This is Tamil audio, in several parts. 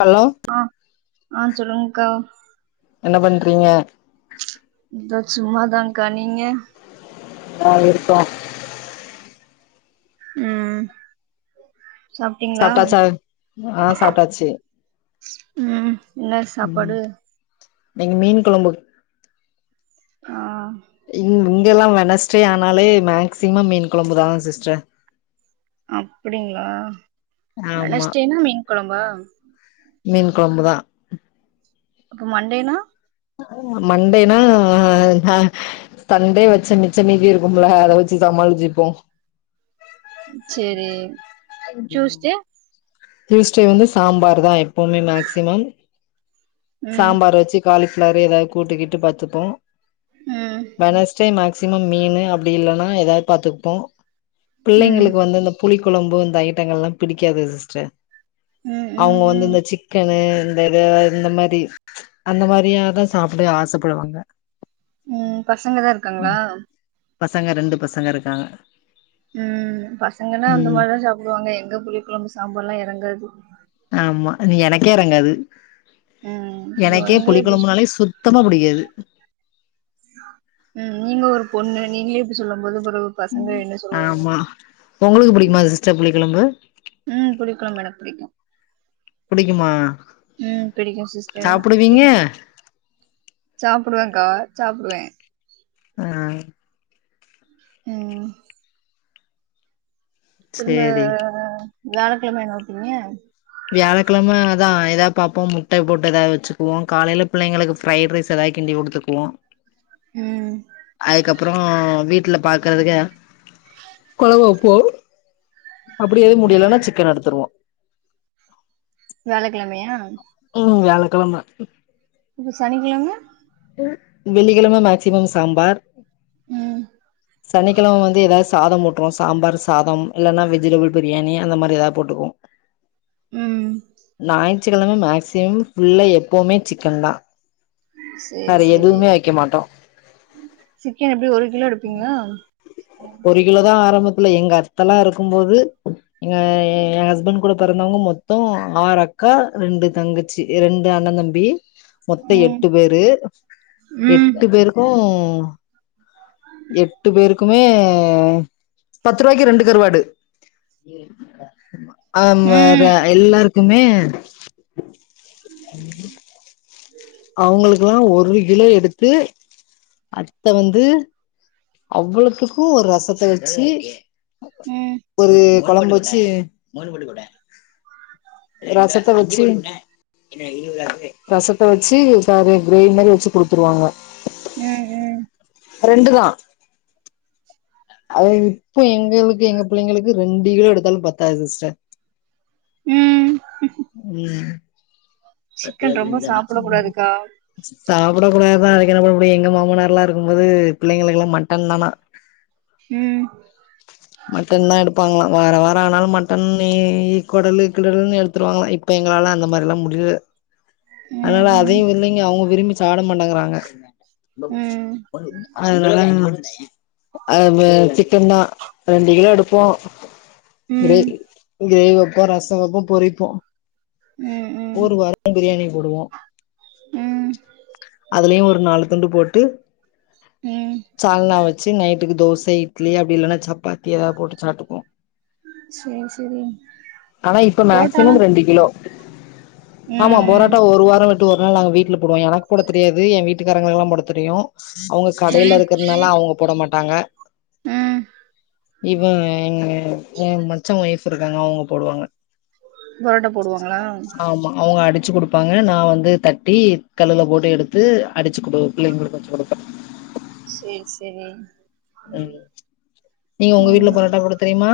ஹலோ ஆ ஆ சொல்லுங்கா என்ன பண்றீங்க இந்த சும்மாதான்க்கா நீங்க இந்தா இருக்கோ ம் சாப்டீங்ளா சாப்ட்டாச்சா ஆ சாப்ட்டாச்சு ம் ம் இன்னைக்கு மீன் கொழம்பு ஆ இங் இங்கெல்லா வெனஸ்டே ஆனாலே மேக்சிமம் மீன் கொழம்புதா சிஸ்டர் அப்டிங்ளா ஆமா வெனஸ்டேனா மீன் கொழம்பா மீன் கொழம்பு தா அப்ப மண்டேனா மண்டேனா சண்டே வச்ச மிச்ச மீதி இருக்கும்ல அத வச்சு சமாளிச்சுப்போ செரி [inaudible] டியூஸ்டே வந்து சாம்பார் தா எப்பவுமே மேக்சிமம் ம் சாம்பார் வச்சு காலிஃப்ளாரு ஏதாவது கூட்டுக்கிட்டு பாத்துப்போ ம் வெனஸ் டே மேக்சிமம் மீன் அப்படி இல்லன்னா ஏதாவது பார்த்துப்போ ம் பிள்ளைங்களுக்கு வந்து இந்த புளி கொழம்பு இந்த ஐட்டங்கள்லா புடிக்காது சிஸ்டர் ம் ம் அவுங்கோ வந்து ம் இந்த சிக்கனு வேற இந்த மாரி அந்த மாரியாதா சாப்பட ஆசப்படுவாங்க ம் பசங்க தா இருக்காங்ளா பசங்க ரெண்டு பசங்க இருக்காங்க ம் பசங்கன்னா அந்த ம் மாரிதா சாப்டுவாங்க எங்க புளி கொழம்பு சாம்பார்லா இறங்காது ஆமா அது எனக்கே இறங்காது ம் இதோ எனக்கே நீங்களே இப்டி புளிக்கொழம்புனாலே சுத்தமா புடிக்காது ம் நீங்க ஒரு பொண்ணு நீங்ளே இப்டி சொல்லும் போது பசங்க என்ன சொல்லுவாங்க ஆமா உங்களுக்கு புடிக்குமா சிஸ்டர் புளிக்கொழம்பு ம் புளிக்கொழம்பு எனக்கு புடிக்கு புடிக்குமா ம் பிடிக்கு சிஸ்டர் சாப்புடுவீங்க பிடிக்கு சாப்டுவன்க்கா சாப்டுவ ஆ ம் திரும்ப சேரி வியாழக்கிழம என்ன வைப்பிங்க வியாழக்கிழம அதா ஏதோ பாப்போ முட்ட போட்டு ஏதாவது வச்சுக்குவோ காலையில பிள்ளைங்களுக்கு ஃபிரைட் ரைஸ் ஏதாது கிண்டி குடுத்துக்குவோ ம் அதுக்கப் புறோ வீட்ல பாக்குறதுக்கு கொழம்பு வப்போ அப்படி எது ம் முடியலன்னா சிக்கன் எடுத்துருவோ வியாழக்கிழமையா ம் வியாழக்கிழம அப்ப சனிக்கிழம வெள்ளிக்கிழம மேக்சிமம் சாம்பார் ம் சனிக்கிழம வந்து ஏதாச் சாதம் மூட்டுவோ சாம்பார் சாதம் இல்லன்னா வெஜ்டபிள் பிரியாணி அந்த மாரி ஏதாவது போட்ருவோ ம் ஞாயிற்றுக்கிழம மேக்சிமம் ஃபுல்லா எப்பவுமே சிக்கன்தா செரி செரி மாட்டோ சிக்கன் எப்டி ஒரு கிலோ எடுப்பீங்ளா ஒரு கிலோதா ஆரம்பத்துல எங்க அத்தல்லா இருக்கு போது எங்க ஹஸ்பண்ட் கூட பொறந்தவங்க மொத்த ஆறு அக்கா ரெண்டு தங்க சி இரண்டு அண்ண தம்பி மொத்த ம் எட்டு பேரு ம் எட்டு பேருக்கு ம் எட்டு பேருக்குமே பத்துரூபாய்க்கு ரெண்டு கருவாடு இருக்குல ஆமா ஆமா ம் வேற எல்லாருக்குமே சுபை அவங்களுகெல்லா ஒரு கிலோ எடுத்து அத்த வந்து அவ்வளத்துக்கு ஒரு ரசத்த வச்சு ம் ஒரு கொழம்பு வச்சு ரசத்த வச்சு ரசத்த வச்சு கறி கிரேவி மாரி வச்சு குடுத்துருவாங்க ம் ம் ஃப்ரெண்டு தா அது இப்போ எங்களுக்கு எங்க பிள்ளைங்களுக்கு ரெண்டு கிலோ எடுத்தாலு பத்தாது சிஸ்டர். ம் ம் சிக்கன் ரொம்ப சாப்புட ம் கூடாதுக்கா சாப்டக் கூடாதுதா அதுக்கு என்ன பண்ண முடியு எங்க மாமனார்ல்லா இருக்குபோது பிள்ளைங்களுக்குல்லா மட்டன் தானா ம் மட்டன் தான் எடுப்பாங்களா வார வார ஆனாலு மட்டன்னி குடல் கிடல்ன்னு எடுத்துருவாங்களா! இப்ப எங்களால அந்த மாரிலா முடில ம் அதனால ம் அதையு இல்லைங்க அவங்க விரும்பி சாப்ட மாட்டேங்கறாங்க. ம் அதுனால என்ன பண்ண அது மாஜிக் சிக்கன்னா ரெண்டு கிலோ எடுப்போ கிரேவி ம் கிரேவி வப்போ ரச வப்போ பொறிப்போ ம் ம் ஒரு வார பிரியாணி போடுவோ ம் அதுலயு ஒரு நாலு துண்டு போட்டு ம் சால்னா வச்சு நைட் டுக்கு தோச இட்லி அப்டி இல்லனா சப்பாத்தி எதாவது போட்டு சாப்ட்டுபோ சேரி சேரி ஆனா இப்ப புரோட்டாலா மேக்சிமம் ரெண்டு கிலோ ஆமா ம் ம் பொரோட்டா ஒரு வாரம் விட்டு ஒரு நாள் நாங்க வீட்ல போடுவோ. எனக்கு போட தெரியாது என் வீட்டுக்காரங்களுக்குதா போட தெரியு அவங்க கடைல இருக்கிறதுனால அவங்க போட மாட்டாங்க. ம் இவன் எங்க என் மச்சன் ஒய்ஃப் இருக்காங்கல அவங்க போடுவாங்க. பரோட்டா போடுவாங்களா ஆமா அவங்க அடிச்சு குடுப்பாங்க நா வந்து தட்டி கல்லில போட்டு எடுத்து அடிச்சு குடு பிள்ளைங்களுக்கு கொண்டு குடுப்ப செரி செரி ம் நீங்க உங்க வீட்ல பரோட்டா போட தெரியுமா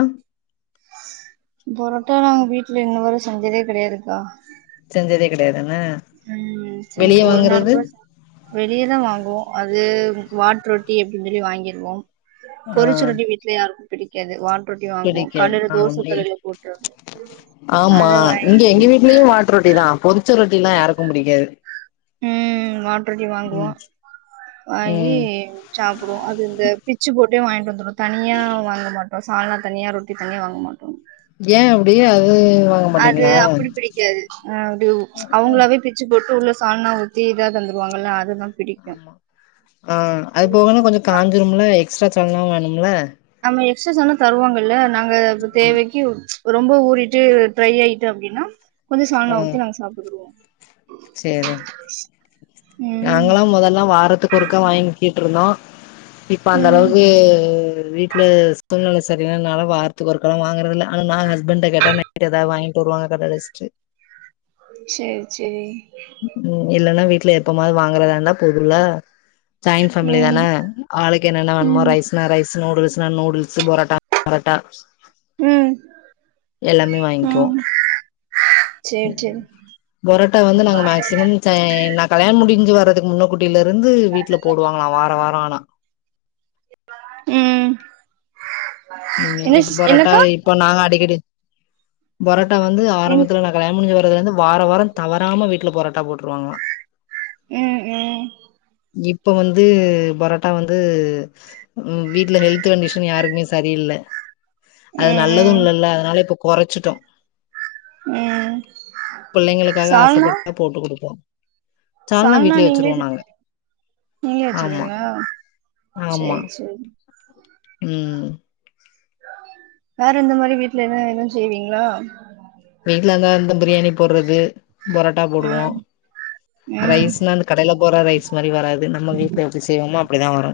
பொரோட்டா நாங்க வீட்ல இன்ன வரும் செஞ்சதே கெடையாதுக்கா செஞ்சதே கெடையாதுன்ன ம் செஞ் ஒரு நாள் கூட செஞ்ச வெளியதா வாங்குவோ அது வாட் ரொட்டி அப்டின் சொல்லி வாங்கிருவோ ஆ பொரிச்சு ரொட்டி எல்லாருக்கு பிடிக்காது வாட் ரொட்டி வாங்குவோ. பிடிக்காது கல்ல தோசை ஆமை கல்ல போட்டுறது ஆமா இங்க எங்க வீட்லயு வாட்டு ரொட்டி தா பொரிச்ச ரொட்டிலா யாருக்கு பிடிக்காது ம் மாட்டு ரொட்டி வாங்குவோ ம் வாங்கி ம் சாப்டுவோ அது இந்த பிச்சு போட்டே வாங்கிட்டு வந்துடுவோ தனியா வாங்க மாட் சால்னா தனியா ரொட்டி தனியா வாங்க மாட்டோ ஏ அப்டி அது அது மாட்டீங்களா அப்டிப்பிடி க்காது அது அவங்களாவே பிச்சு போட்டு உள்ள சால்னா ஊத்தி இதா தந்துருவாங்கல்ல அதுதா பிடி ஆமா ஆ அது போகனா கொஞ்ச காஞ்சீரும்ல எக்ஸ்ட்ரா சால்னா வேணும்ல ஆமா எக்ஸ்ட்ரா சால்னா தருவாங்கல்ல நாங்க ஆமா. தேவைக்கு ரொம்ப ஊறிட்டு ட்ரை ஆயிட்டு அப்டின்னா கொஞ்ச சால்னா ஊத்தி நாங்க சாப்டுகிருவோ சரி ம் நாங்களா மொதல்லா வாரத்துக் ஒறுக்கா வாங்கி கிட்டு இருந்தோ இப்ப அந்த ம் அளவுக்கு வீட்ல சூழ்நில சரியின்னனால வாரத்துக்கு ஒருக்கால வாங்கறது இல்ல ஆனா நா எ ஹஸ்பண்ட கேட்டா நைட் ஏதாவது வாங்கிட்டு வருவாங்க கட அடச்ட்டு செரி செரி ம் இல்லன்னா வீட்ல எப்பமாது வாங்குறதா இருந்தா பொதுல ஜாயிண்ட் ஃபேமிலி தான ம் ஆளுக்கு என்னென்ன வேணுமோ ம் ரைஸ்னா ரைஸ் நூடுல்ஸ்னா நூடுல்ஸ் பொரட்டா பொரட்டா ம் யெல்லாமே வாங்கிக்குவோ சேர் செரி பொரோட்டா வந்து நாங்க மேக்சிமம் ச்ச நா கலியாண முடிஞ்சி வர்றதுக்கு முன்னகூட் டில இருந்து வீட்ல போடுவாங்களா வார வார ஆனா ம் ம் இப்ப என்னசிஸ் பொரோட்டா என்னக்கா நாங்க அடிக்கடி பரோட்டா வந்து ம் ஆரம்பத்துல நா கல்யாண முடிஞ்சு வரதுலருந்து வார வார தவறாம வீட்ல பொராட்டா போட்ருவாங்களா ம் ம் இப்ப வந்து பரோட்டா வந்து ம் வீட்ல ஹெல்த்கண்டிஷன் யாருக்குமே சரியில்ல அது நல்லது ம் ம் இல்லல அதனால இப்ப கொறச்சிட்டோ ம் பிள்ளைங்களுக்காக சால்னா ஆசைபட்டா போட்டு குடுப்போ சால்னா வீட்லயே வச்சுருவோ நீங்களே நாங்க செஞ்சு நீங்களே ஆமா வச்சிருவீங்களா ஆமா சேரி சேரி ம் வேற எந்த மாரி வீட்ல என்னயேது செய்வீங்ளா வீட்லருந்தா யிந்த பிரியாணி போட்றது பரோட்டா போடுவோ ம் ம் ரைஸ்னா அந்த கடையில போட்ற ரைஸ்மாரி வராது நம்ம வீட்ல எப்டி செய்வோமோ அப்டிதா வரு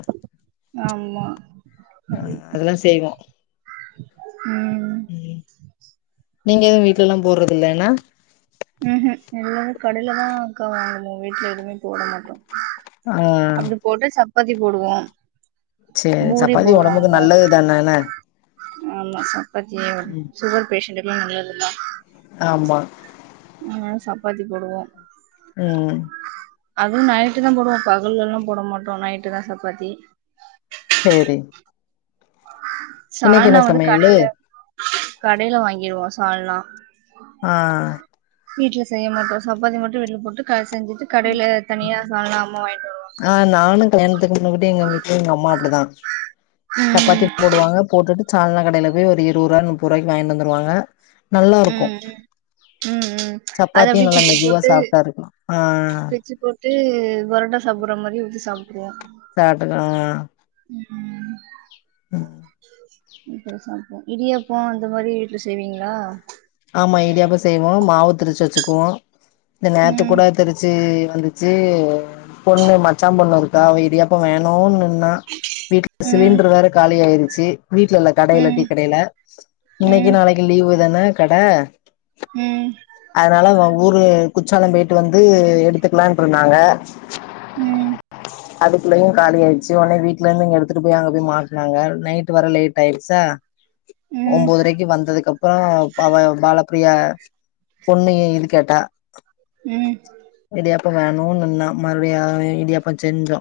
ஆம் ஆ அதெல்லா செய்வோ ம் நீங்க எதுவு வீட்லல்லா போட்றதில்ல என்ன ம்ஹூ எல்லாமே கடைல தா அக்கா வாங்கணு வீட்ல எதுவுமே போட மாட்டோ ஆ போட்டா சப்பாத்தி போடுவோ சேரி பூரி சப்பாத்தி ஒடம்புக்கு போடுவாங்க நல்லது தான என்ன ஆமா சப்பாத்தி ம் சுகர் ஃபேஷண்ட்டுகெல்லா நல்லதுல்ல ஆமா அதனால சப்பாத்தி போடுவோ ம் அது நைட்டுதா போடுவோ பகலல்லா போட மாட்டோ நைட்டு தா சப்பாத்தி சேரி இன்னைக்கு சால்னா என்ன வந்து சமையலு கடைல கடைல வாங்கிருவோ சால்னா ஆ வீட்ல செய்ய மாட்டோ சப்பாத்தி மட்டு வீட்ல போட்டு கா செஞ்சுட்டு கடையில தனியா சால்னா அம்மா வாங்கிட்டு வரு ஆ நானு கல்யாணத்துக்கு முன்னுகூட்டி எங்க வீட்ல எங்க அம்மா அப்டிதா சப்பாத்தி ம் போடுவாங்க போட்டுட்டு சால்னா கடையில போய் ஒரு இருவரூவா முப்பரூவாய்கு வாங்கிட்டு வந்துருவாங்க நல்லாருக்கு ம் ம் ம் அத சப்பாத்தியு அப்டியே நல்லா பிச்சு மெதுவா போட்டு சாப்டாருக்கலா ஆ பிச்சு போட்டு பொரோட்டா சாப்ட்ர மாரி ஊத்தி சாப்டுருவோ சாப்டனா ஆ ம் ம் வீட்ல சாப்டுப்போ இடியாப்போ அந்த மாரி வீட்ல செய்வீங்களா ஆமா இடியாப்போ செய்வோ மாவு திரிச்சு வச்சுக்குவோ இந்த நேத்து ம் கூட திரிச்சி வந்து ச்சி பொண்ணு மச்சா பொண்ணுருக்கா அவ இடியாப்போ வேணுன் ன்னா வீட்ல ம் சிலிண்டர்ரு வேற காலியாயிருச்சு வீட்லல்ல கடைல டீ ம் கடைல இன்னைக்கு ம் நாளைக்கு லீவு தான கட ம் அதனால ஓ ஊரு குச்சாலோ போய்ட்டு வந்து எடுத்துக்கலான்டுருந்தாங்க ம் அதுக்குள்ளயு காலியாயிச்சு ஒடனே வீட்லருந்து இங்க எடுத்துட்டுபோய் அங்க போய் மாட்னாங்க நைட் வர லேட்டாயிடுச்சா ம் ம் ஒம்போதரைக்கு வந்ததுக்கு அப்ரோ அவ பாலபிரியா பொண்ணுயே இதுக்கேட்டா ம் இடியாப்போ வேணு நின்னா மறுபடியு இடியாப்போ செஞ்சோ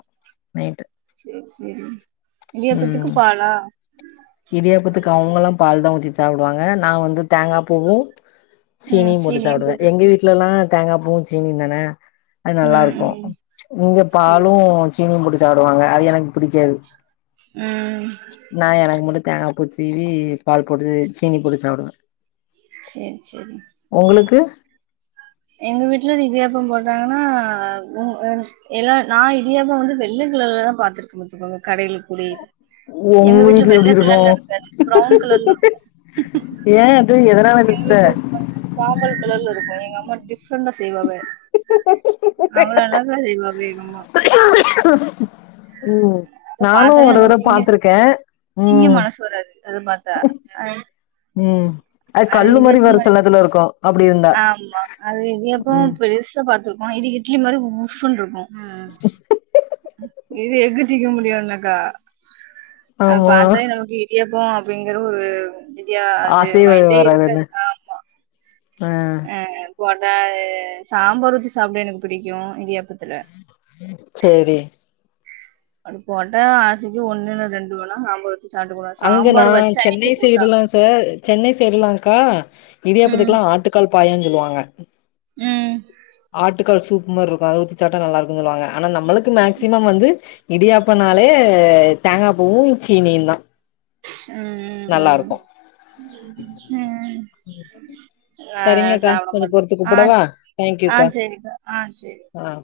நைட்டு சேரி சேரி இடியாப்பத்துக்கு ம் பாலா இடியாப்பத்துக்கு அவங்கலா பால் தா ஊத்தி தாப்டுவாங்க நா வந்து தேங்காப்பூவு சீனியு போட்டு சாப்டுவே எங்க வீட்லல்லா தேங்காபூவு சீனியு தான அது ம் நல்லாருக்கு ம் இங்க சேரி பாலு சேரி சீனியு போட்டு சாப்டுவாங்க அது எனக்கு புடிக்காது ம் நா எனக்கு மட்டு தேங்காப்பூ சீவி பால் போட்டு சீனி போட்டு சாப்டுவே சேரி சேரி ஒங்களுக்கு எங்க வீட்ல இடியாப்போ போட்டாங்கன்னா உங்க ஏன்னா நா இடியாப்போ வந்து வெள்ள கலர்லதா பாத்ருக்க பாத்துக்கோங்க கடைல புளி உங்க வீட்ல எப்டிருக்கு ப்ரவுன் கலர்ல இருக்கு ஏ டே எதனால எங்க எந்துருஸ்ட்ட வீட்ல ஒரு மாரி சாம்பல் கலர்லருக்கு எங்க அம்மா டிஃப்ரெண்டா செய்வாக [inaudible] எங்க அம்மா ம் அத நானு பாத்தாலே ஒரு தர நமக்கு திங்க பாத்துருக்கே திங்க மனசு வராது அத பத்தா ம் அது கள்ளு மாரி வேற சிலநேர்த்துலருக்கு ஆமா அது இடியாப்போ ம் பெருசா பாத்துருக்கோ இது இட்லி மாரி மூஃபுனு இருக்கு க் இது எஃக்கு திக்க முடியானாக்கா அ ஆமா பத்தா நமக்கு இடியாப்போ அப்டிங்கற ஒரு இடியா அது ஆசையே மயிண்டே வராதுல்ல இருக்காது ஆ ஆ ஆ போட்டா சாம்பார் ஊத்தி சாப்ட எனக்கு பிடிக்கு இடியாப்பத்துல சேரி அது போட்டா ஆசைக்கு ஒண்ணுல்ல ரெண்டு வேனா சாம்பார் வச்சு சாப்ட்டுவே சாம்பார் வச்ச அன்னைக்கு போட்டா இப்ப சென்னை சைட்லாக்கா ம் இடியாப்பத்துக்கெல்லா ஆட்டுக்கால் பாயான் சொல்லுவாங்க ம் ஆட்டுக்கால் சூப் மார்ருக்கு அத ஊத்தி சாப்ட்டா நல்லாருக்குன் சொல்லுவாங்க ஆனா நம்மளுக்கு மேக்சிமம் வந்து இடியாப்பனாலே தேங்காப்பூவு சீனியுந்தா ம் ம் நல்லாருக்கு ம் நா சரிங்கக்கா கொஞ்சோ பொறுத்து கூப்புடவா தேங்க்யூக்கா சாப்டமாட்டே ஆ